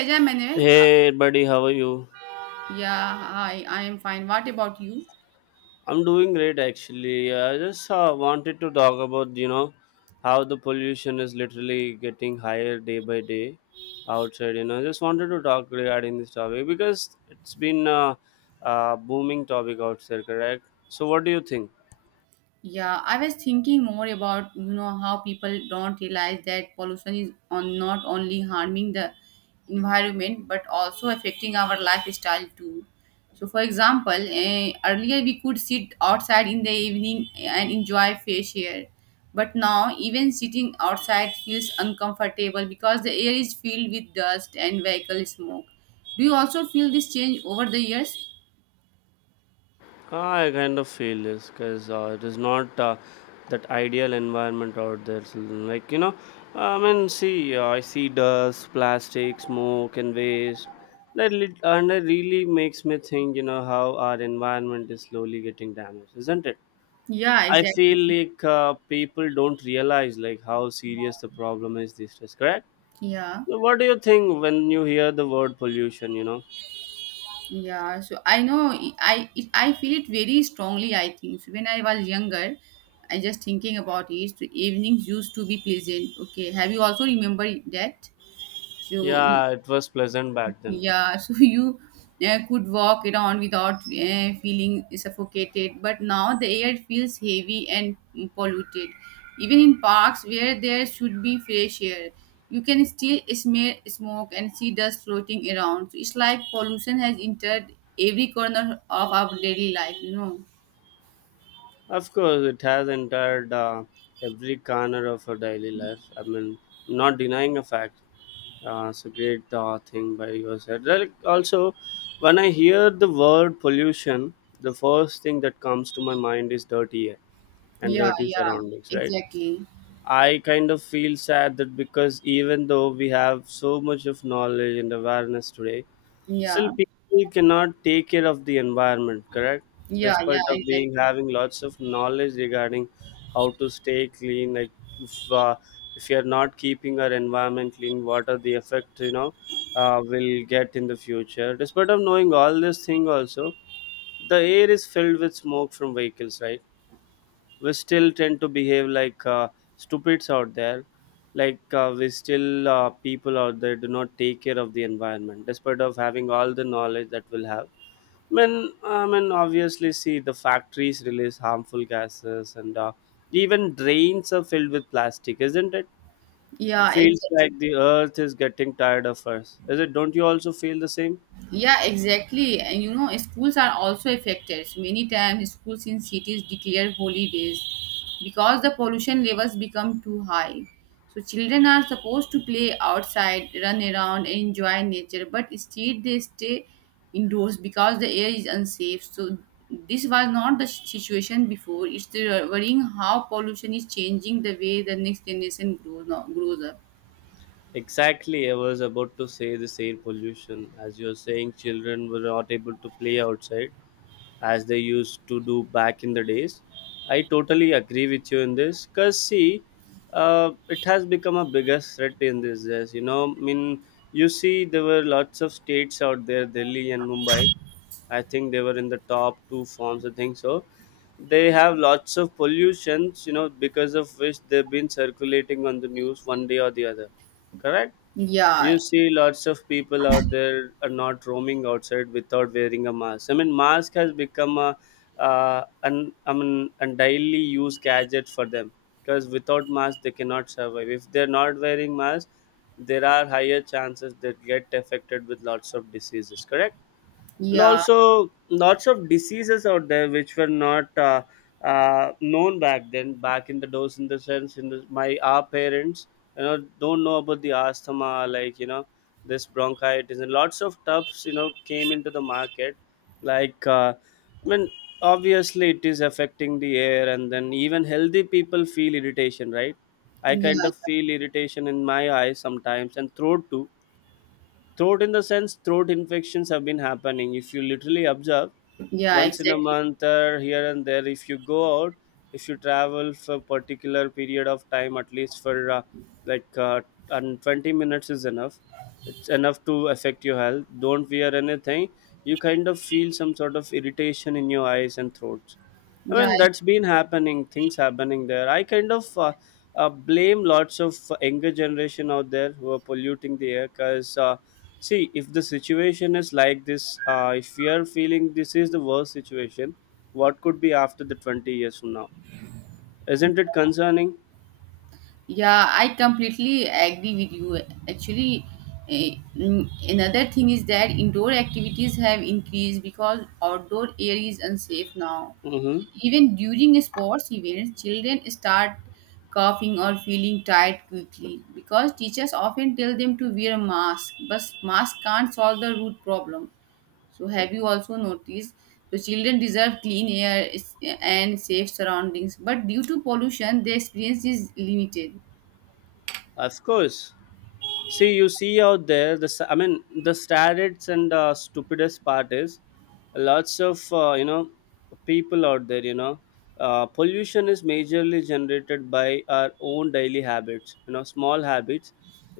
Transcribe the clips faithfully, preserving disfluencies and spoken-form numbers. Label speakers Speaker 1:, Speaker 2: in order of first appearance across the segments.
Speaker 1: Benjamin.
Speaker 2: Hey buddy, how are you?
Speaker 1: Yeah, hi, I am fine. What about you?
Speaker 2: I'm doing great actually. Yeah, I just uh, wanted to talk about you know how the pollution is literally getting higher day by day outside. You know, I just wanted to talk regarding this topic because it's been a, a booming topic outside, correct? So, what do you think?
Speaker 1: Yeah, I was thinking more about, you know, how people don't realize that pollution is on not only harming the environment but also affecting our lifestyle too. So, for example, eh, earlier we could sit outside in the evening and enjoy fresh air. But now, even sitting outside feels uncomfortable because the air is filled with dust and vehicle smoke. Do you also feel this change over the years?
Speaker 2: Ah, I kind of feel this because uh, it is not uh, that ideal environment out there. So, like you know, I mean, see, uh, I see dust, plastic, smoke, and waste. That lit- and it really makes me think, you know, how our environment is slowly getting damaged, isn't it?
Speaker 1: Yeah,
Speaker 2: I
Speaker 1: exactly.
Speaker 2: feel like uh, people don't realize like how serious the problem is these days. Correct?
Speaker 1: Yeah,
Speaker 2: So what do you think when you hear the word pollution? You know?
Speaker 1: yeah. So I know I I it, I feel it very strongly. I think so when I was younger, I just thinking about it. So evenings used to be pleasant. Okay, have you also remember that? So
Speaker 2: Yeah, it was pleasant back then.
Speaker 1: yeah, so you uh, could walk around without uh, feeling suffocated, but now the air feels heavy and polluted. Even in parks where there should be fresh air, you can still smell smoke and see dust floating around. So it's like pollution has entered every corner of our daily life, you know.
Speaker 2: Of course, it has entered uh, every corner of our daily life. I mean, not denying a fact. Uh, it's a great uh, thing by your side. Like, also, when I hear the word pollution, the first thing that comes to my mind is dirty air and
Speaker 1: Yeah,
Speaker 2: dirty
Speaker 1: yeah,
Speaker 2: surroundings, right?
Speaker 1: exactly.
Speaker 2: I kind of feel sad that because even though we have so much of knowledge and awareness today, still,
Speaker 1: Yeah,
Speaker 2: people cannot take care of the environment, correct?
Speaker 1: yeah, yeah,
Speaker 2: Despite of
Speaker 1: exactly.
Speaker 2: being having lots of knowledge regarding how to stay clean, like if uh, if you are not keeping our environment clean, what are the effects you know uh, will get in the future? Despite of knowing all this thing, also the air is filled with smoke from vehicles, right? We still tend to behave like uh, stupids out there like uh, we still uh, people out there do not take care of the environment despite of having all the knowledge that we'll have. I mean, I mean obviously see the factories release harmful gases and uh, even drains are filled with plastic, isn't it? It
Speaker 1: Yeah,
Speaker 2: feels
Speaker 1: exactly.
Speaker 2: like the earth is getting tired of us, is it? Don't you also feel the same?
Speaker 1: Yeah, exactly. And you know, schools are also affected. Many times, schools in cities declare holidays because the pollution levels become too high. So, children are supposed to play outside, run around, and enjoy nature, but instead they stay indoors because the air is unsafe. So, this was not the situation before. It's the worrying how pollution is changing the way the next generation grows, now, grows up.
Speaker 2: Exactly, I was about to say this air pollution. As you're saying, children were not able to play outside as they used to do back in the days. I totally agree with you in this because, see, uh, it has become a biggest threat in these days. You know, I mean, you see, there were lots of states out there, Delhi and Mumbai. I think they were in the top two forms, I think so. They have lots of pollutions, you know, because of which they've been circulating on the news one day or the other. Correct?
Speaker 1: Yeah,
Speaker 2: You see, lots of people out there are not roaming outside without wearing a mask. I mean, mask has become a uh, an I mean, a daily use gadget for them because without mask they cannot survive. If they're not wearing mask, there are higher chances that get affected with lots of diseases. Correct? And
Speaker 1: yeah,
Speaker 2: also lots of diseases out there which were not uh, uh, known back then, back in the dose, in the sense, in the, my our parents you know don't know about the asthma, like you know, this bronchitis and lots of tubs, you know, came into the market like uh, I mean obviously it is affecting the air, and then even healthy people feel irritation, right? I
Speaker 1: yeah,
Speaker 2: kind of
Speaker 1: yeah,
Speaker 2: feel irritation in my eyes sometimes and throat too. Throat, in the sense throat infections have been happening if you literally observe
Speaker 1: yeah,
Speaker 2: once in a
Speaker 1: exactly.
Speaker 2: month or here and there. If you go out, if you travel for a particular period of time, at least for uh, like uh, and 20 minutes is enough. It's enough to affect your health. Don't wear anything, you kind of feel some sort of irritation in your eyes and throats. I
Speaker 1: Yeah,
Speaker 2: mean, that's been happening, things happening there. I kind of uh, uh, blame lots of younger generation out there who are polluting the air because, uh, see, if the situation is like this, uh, if we are feeling this is the worst situation, what could be after the 20 years from now? Isn't it concerning?
Speaker 1: yeah, I completely agree with you. Actually, eh, mm, another thing is that indoor activities have increased because outdoor air is unsafe now.
Speaker 2: Mm-hmm.
Speaker 1: Even during sports events, children start coughing or feeling tired quickly because teachers often tell them to wear a mask, but mask can't solve the root problem. So, have you also noticed? So, children deserve clean air is- and safe surroundings, but due to pollution, their experience is limited.
Speaker 2: Of course. See, you see out there the s- I mean the saddest and uh, stupidest part is lots of uh, you know people out there, you know, uh, pollution is majorly generated by our own daily habits, you know, small habits.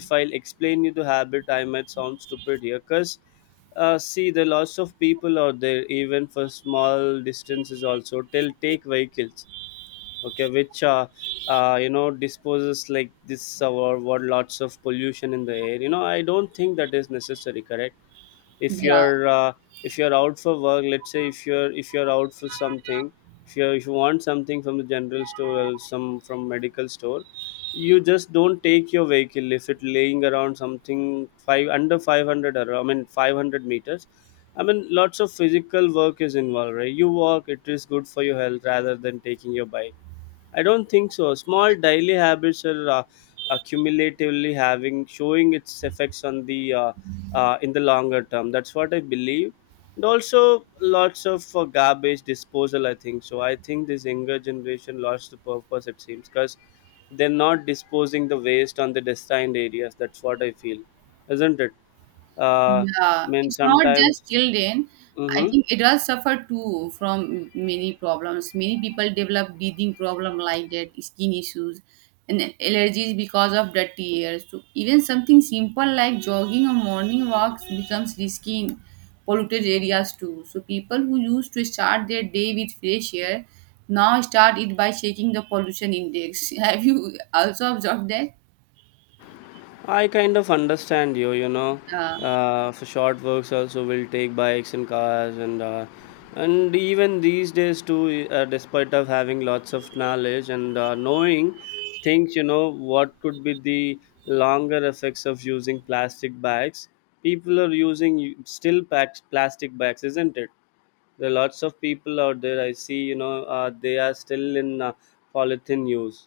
Speaker 2: If I'll explain you the habit, I might sound stupid here because uh, see, the lots of people out there even for small distances also they'll take vehicles, okay, which uh, uh, you know disposes like this uh, wor- wor- lots of pollution in the air, you know. I don't think that is necessary, correct? If
Speaker 1: Yeah,
Speaker 2: you're uh, if you're out for work, let's say if you're if you're out for something, if you if you want something from the general store or some from medical store, you just don't take your vehicle if it laying around something five under five hundred or I mean 500 meters. I mean, lots of physical work is involved, right? You walk, it is good for your health rather than taking your bike. I don't think so. Small daily habits are uh, accumulatively having showing its effects on the uh, uh, in the longer term. That's what I believe. And also lots of uh, garbage disposal. I think so. I think this younger generation lost the purpose. It seems because they're not disposing the waste on the destined areas. That's what I feel, isn't it? Uh,
Speaker 1: yeah.
Speaker 2: I mean
Speaker 1: It's not just
Speaker 2: sometimes.
Speaker 1: children. I
Speaker 2: Mm-hmm.
Speaker 1: think adults suffer too from many problems. Many people develop breathing problem like that, skin issues, and allergies because of dirty air. So even something simple like jogging or morning walks becomes risky in polluted areas too. So people who used to start their day with fresh air now start it by checking the pollution index. Have you also observed that?
Speaker 2: I kind of understand you, you know.
Speaker 1: Yeah.
Speaker 2: Uh, for short works also will take bikes and cars and uh, and even these days too, uh, despite of having lots of knowledge and uh, knowing things, you know what could be the longer effects of using plastic bags. People are using y- still packs, plastic bags, isn't it? There are lots of people out there, I see, you know, uh, they are still in uh, polythene use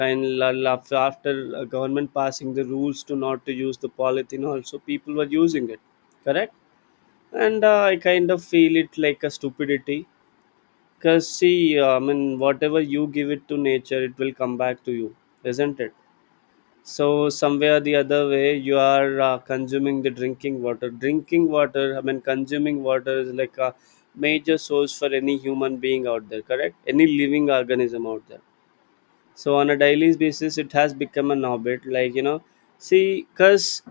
Speaker 2: kind la- la- after uh, government passing the rules to not to use the polythene also people were using it, correct? And uh, I kind of feel it like a stupidity because see, uh, I mean whatever you give it to nature it will come back to you, isn't it? So somewhere the other way you are uh, consuming the drinking water, drinking water I mean, consuming water is like a major source for any human being out there, correct? Any living organism out there. So on a daily basis it has become an habit, like you know, see, because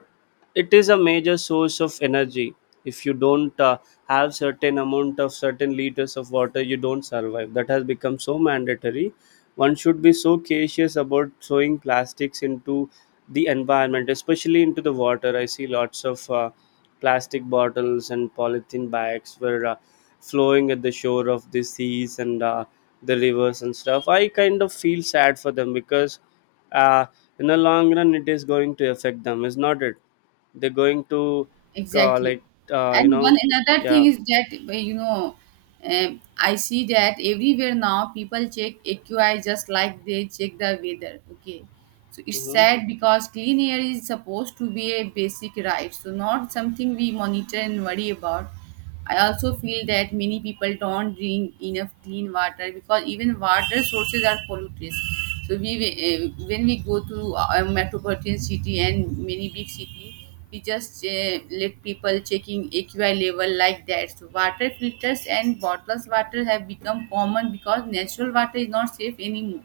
Speaker 2: it is a major source of energy. If you don't uh, have certain amount of certain liters of water, you don't survive. That has become so mandatory. One should be so cautious about throwing plastics into the environment, especially into the water. I see lots of uh, plastic bottles and polythene bags were uh, flowing at the shore of the seas and uh, the rivers and stuff. I kind of feel sad for them because uh, in the long run it is going to affect them, is not it? They're going to uh,
Speaker 1: Exactly.
Speaker 2: like uh, you
Speaker 1: And one
Speaker 2: know.
Speaker 1: another
Speaker 2: Yeah.
Speaker 1: thing is that, uh, you know, um, I see that everywhere now people check A Q I just like they check the weather. Okay. So it's
Speaker 2: Hmm.
Speaker 1: sad because clean air is supposed to be a basic right. So not something we monitor and worry about. I also feel that many people don't drink enough clean water because even water sources are polluted. So we uh, when we go to uh, a metropolitan city and many big city, we just uh, let people checking A Q I level like that. So water filters and bottled water have become common because natural water is not safe anymore.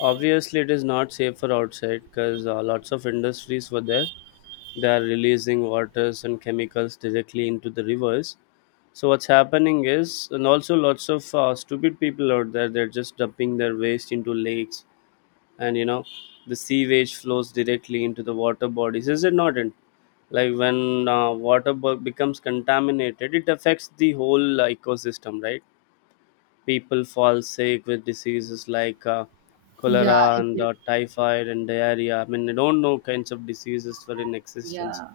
Speaker 2: Obviously it is not safe for outside because uh, lots of industries were there, they are releasing waters and chemicals directly into the rivers. So what's happening is, and also lots of uh, stupid people out there, they're just dumping their waste into lakes and you know the sewage flows directly into the water bodies, is it not in? Like when uh, water bo- becomes contaminated it affects the whole ecosystem, right? People fall sick with diseases like uh,
Speaker 1: Yeah,
Speaker 2: cholera and
Speaker 1: exactly.
Speaker 2: uh, typhoid and diarrhea. I mean, they don't know kinds of diseases were in existence
Speaker 1: Yeah.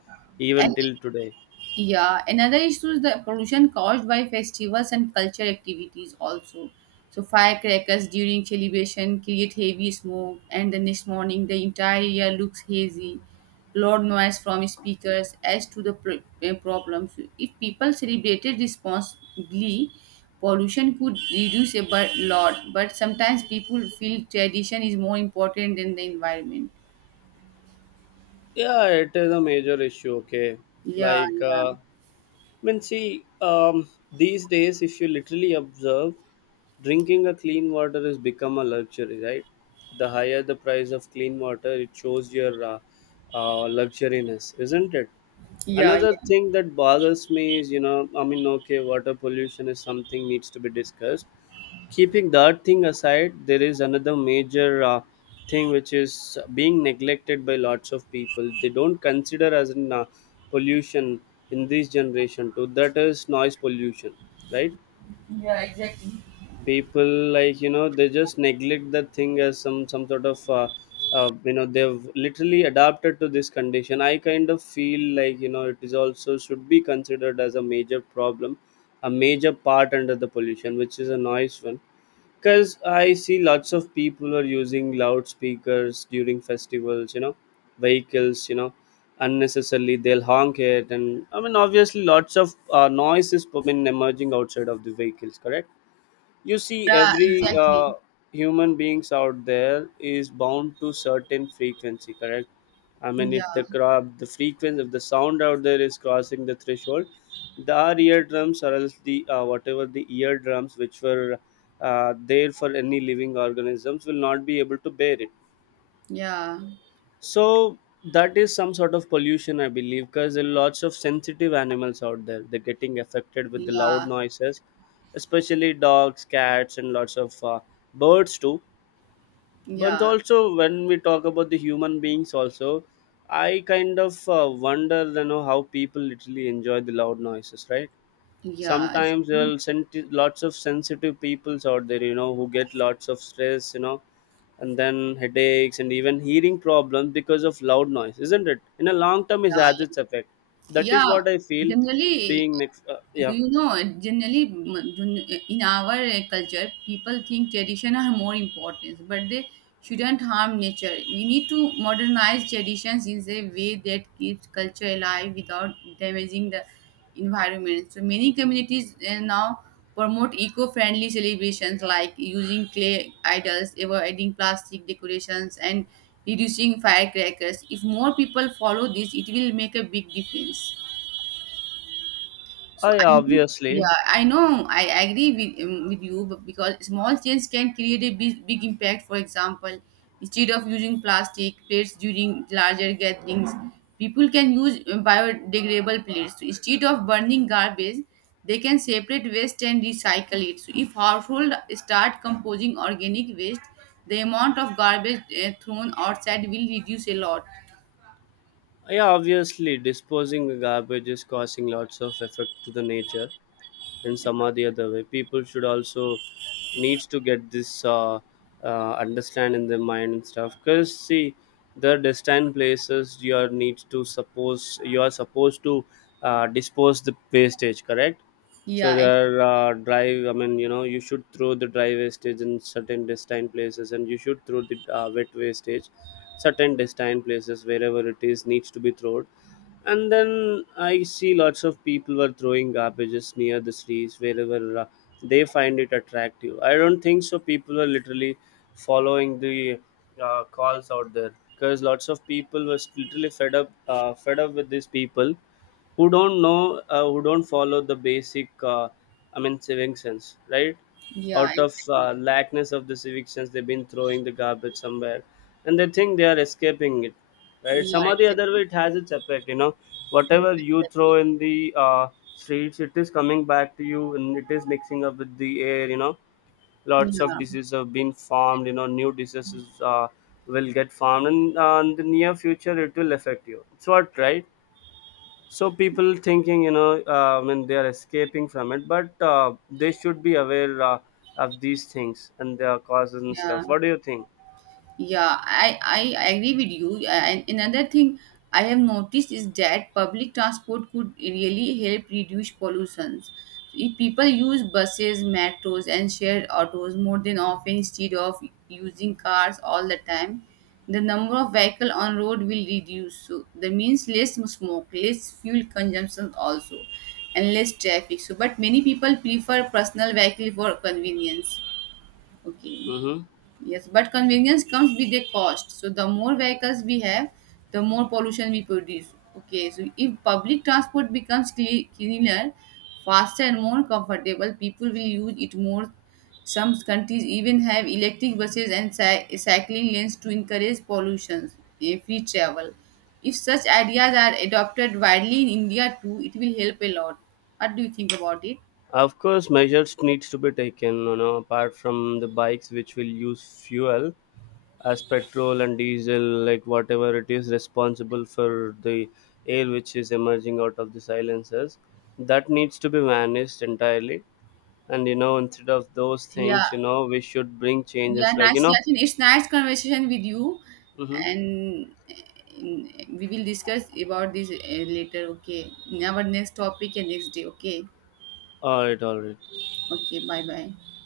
Speaker 2: even
Speaker 1: And
Speaker 2: till today.
Speaker 1: Yeah, another issue is the pollution caused by festivals and cultural activities also. So firecrackers during celebration create heavy smoke, and the next morning the entire area looks hazy. Loud noise from speakers adds to the pro- eh, problems. If people celebrated responsibly, pollution could reduce a bu- lot. But sometimes people feel tradition is more important than the environment.
Speaker 2: Yeah, it is a major issue, okay.
Speaker 1: Yeah,
Speaker 2: Like
Speaker 1: yeah,
Speaker 2: uh, I mean see, um, these days if you literally observe, drinking a clean water has become a luxury, right? The higher the price of clean water, it shows your uh, uh, luxuriness, isn't it?
Speaker 1: yeah,
Speaker 2: Another
Speaker 1: yeah.
Speaker 2: thing that bothers me is you know, I mean, okay, water pollution is something needs to be discussed. Keeping that thing aside, there is another major uh, thing which is being neglected by lots of people. They don't consider as an uh, pollution in this generation too. That is noise pollution, right?
Speaker 1: Yeah, exactly.
Speaker 2: People, like you know, they just neglect that thing as some some sort of uh, uh, you know, they've literally adapted to this condition. I kind of feel like you know it is also should be considered as a major problem, a major part under the pollution, which is a noise one. Because I see lots of people are using loudspeakers during festivals, you know, vehicles, you know, unnecessarily they'll honk it, and I mean obviously lots of uh, noise is been emerging outside of the vehicles, correct? You see,
Speaker 1: Yeah,
Speaker 2: every
Speaker 1: exactly.
Speaker 2: uh, human beings out there is bound to certain frequency, correct? I mean,
Speaker 1: Yeah,
Speaker 2: if the crop the frequency, if the sound out there is crossing the threshold, the our eardrums or else the uh, whatever the eardrums which were uh, there for any living organisms will not be able to bear it.
Speaker 1: yeah,
Speaker 2: So that is some sort of pollution, I believe, because there are lots of sensitive animals out there. They're getting affected with the loud
Speaker 1: yeah,
Speaker 2: noises, especially dogs, cats, and lots of uh, birds too. But
Speaker 1: yeah,
Speaker 2: also, when we talk about the human beings, also, I kind of uh, wonder, you know, how people literally enjoy the loud noises, right?
Speaker 1: yeah. I
Speaker 2: Sometimes there
Speaker 1: think.
Speaker 2: are send lots of sensitive peoples out there, you know, who get lots of stress, you know, and then headaches and even hearing problems because of loud noise, isn't it? In a long term it
Speaker 1: Yeah,
Speaker 2: has
Speaker 1: yeah.
Speaker 2: its effect. That is
Speaker 1: Yeah,
Speaker 2: what I feel. It's
Speaker 1: generally,
Speaker 2: being next uh,
Speaker 1: do
Speaker 2: yeah.
Speaker 1: you know? Generally, m- in our uh, culture, people think tradition are more important, but they shouldn't harm nature. We need to modernize traditions in a way that keeps culture alive without damaging the environment. So many communities uh, now promote eco-friendly celebrations like using clay idols, avoiding plastic decorations, and reducing firecrackers. If more people follow this, it will make a big difference. So
Speaker 2: I
Speaker 1: I know,
Speaker 2: obviously,
Speaker 1: yeah, I know I agree with um, with you, but because small change can create a big, big impact. For example, instead of using plastic plates during larger gatherings, people can use uh, biodegradable plates. So instead of burning garbage, they can separate waste and recycle it. So if household start composing organic waste, the amount of garbage uh, thrown outside will reduce a lot.
Speaker 2: yeah, obviously disposing the garbage is causing lots of effect to the nature. And some or the other way people should also needs to get this uh, uh, understand in their mind and stuff because see, the destined places you are needs to, suppose you are supposed to uh, dispose the wastage, correct? So
Speaker 1: Yeah, ex-
Speaker 2: there are uh, drive I mean you know you should throw the dry wastage in certain destined places, and you should throw the uh, wet wastage certain destined places wherever it is needs to be thrown. And then I see lots of people were throwing garbages near the trees wherever uh, they find it attractive. I don't think so people are literally following the uh, calls out there because lots of people was literally fed up uh, fed up with these people who don't know uh, who don't follow the basic uh, I mean civic sense, right?
Speaker 1: Yeah,
Speaker 2: Out of
Speaker 1: exactly.
Speaker 2: uh, lackness of the civic, they've been throwing the garbage somewhere and they think they are escaping it, right?
Speaker 1: Yeah,
Speaker 2: Some or the other way
Speaker 1: exactly.
Speaker 2: it has its effect, you know,
Speaker 1: Yeah,
Speaker 2: whatever you throw
Speaker 1: exactly.
Speaker 2: in the uh, streets, it is coming back to you and it is mixing up with the air, you know. Lots of
Speaker 1: Yeah,
Speaker 2: diseases have been formed, you know, new diseases uh, will get formed, and uh, in the near future it will affect you, it's what, right? So people thinking, you know, uh, when they are escaping from it, but uh, they should be aware uh, of these things and their causes and
Speaker 1: yeah,
Speaker 2: stuff. What do you think?
Speaker 1: yeah. I I agree with you. And another thing I have noticed is that public transport could really help reduce pollutions. If people use buses, metros, and shared autos more than often instead of using cars all the time, the number of vehicle on road will reduce. So that means less smoke, less fuel consumption also, and less traffic. So, but many people prefer personal vehicle for convenience. Okay.
Speaker 2: Hmm.
Speaker 1: Yes, but convenience comes with a cost. So the more vehicles we have, the more pollution we produce. Okay, so if public transport becomes cle- cleaner, faster and more comfortable, people will use it more. Some countries even have electric buses and cy- cycling lanes to encourage pollution eh, free travel. If such ideas are adopted widely in India too, it will help a lot. What do you think about it?
Speaker 2: Of course measures needs to be taken, you know, apart from the bikes which will use fuel as petrol and diesel, like whatever it is responsible for the air which is emerging out of the silencers, that needs to be managed entirely. And you know instead of those
Speaker 1: Yeah,
Speaker 2: things, you know, we should bring
Speaker 1: yeah,
Speaker 2: changes like you
Speaker 1: nice,
Speaker 2: know.
Speaker 1: Yasin. It's nice conversation with you,
Speaker 2: Hmm.
Speaker 1: and uh, we will discuss about this uh, later. Okay, in our next topic and next day. Okay,
Speaker 2: All right, all right.
Speaker 1: okay. Bye, bye.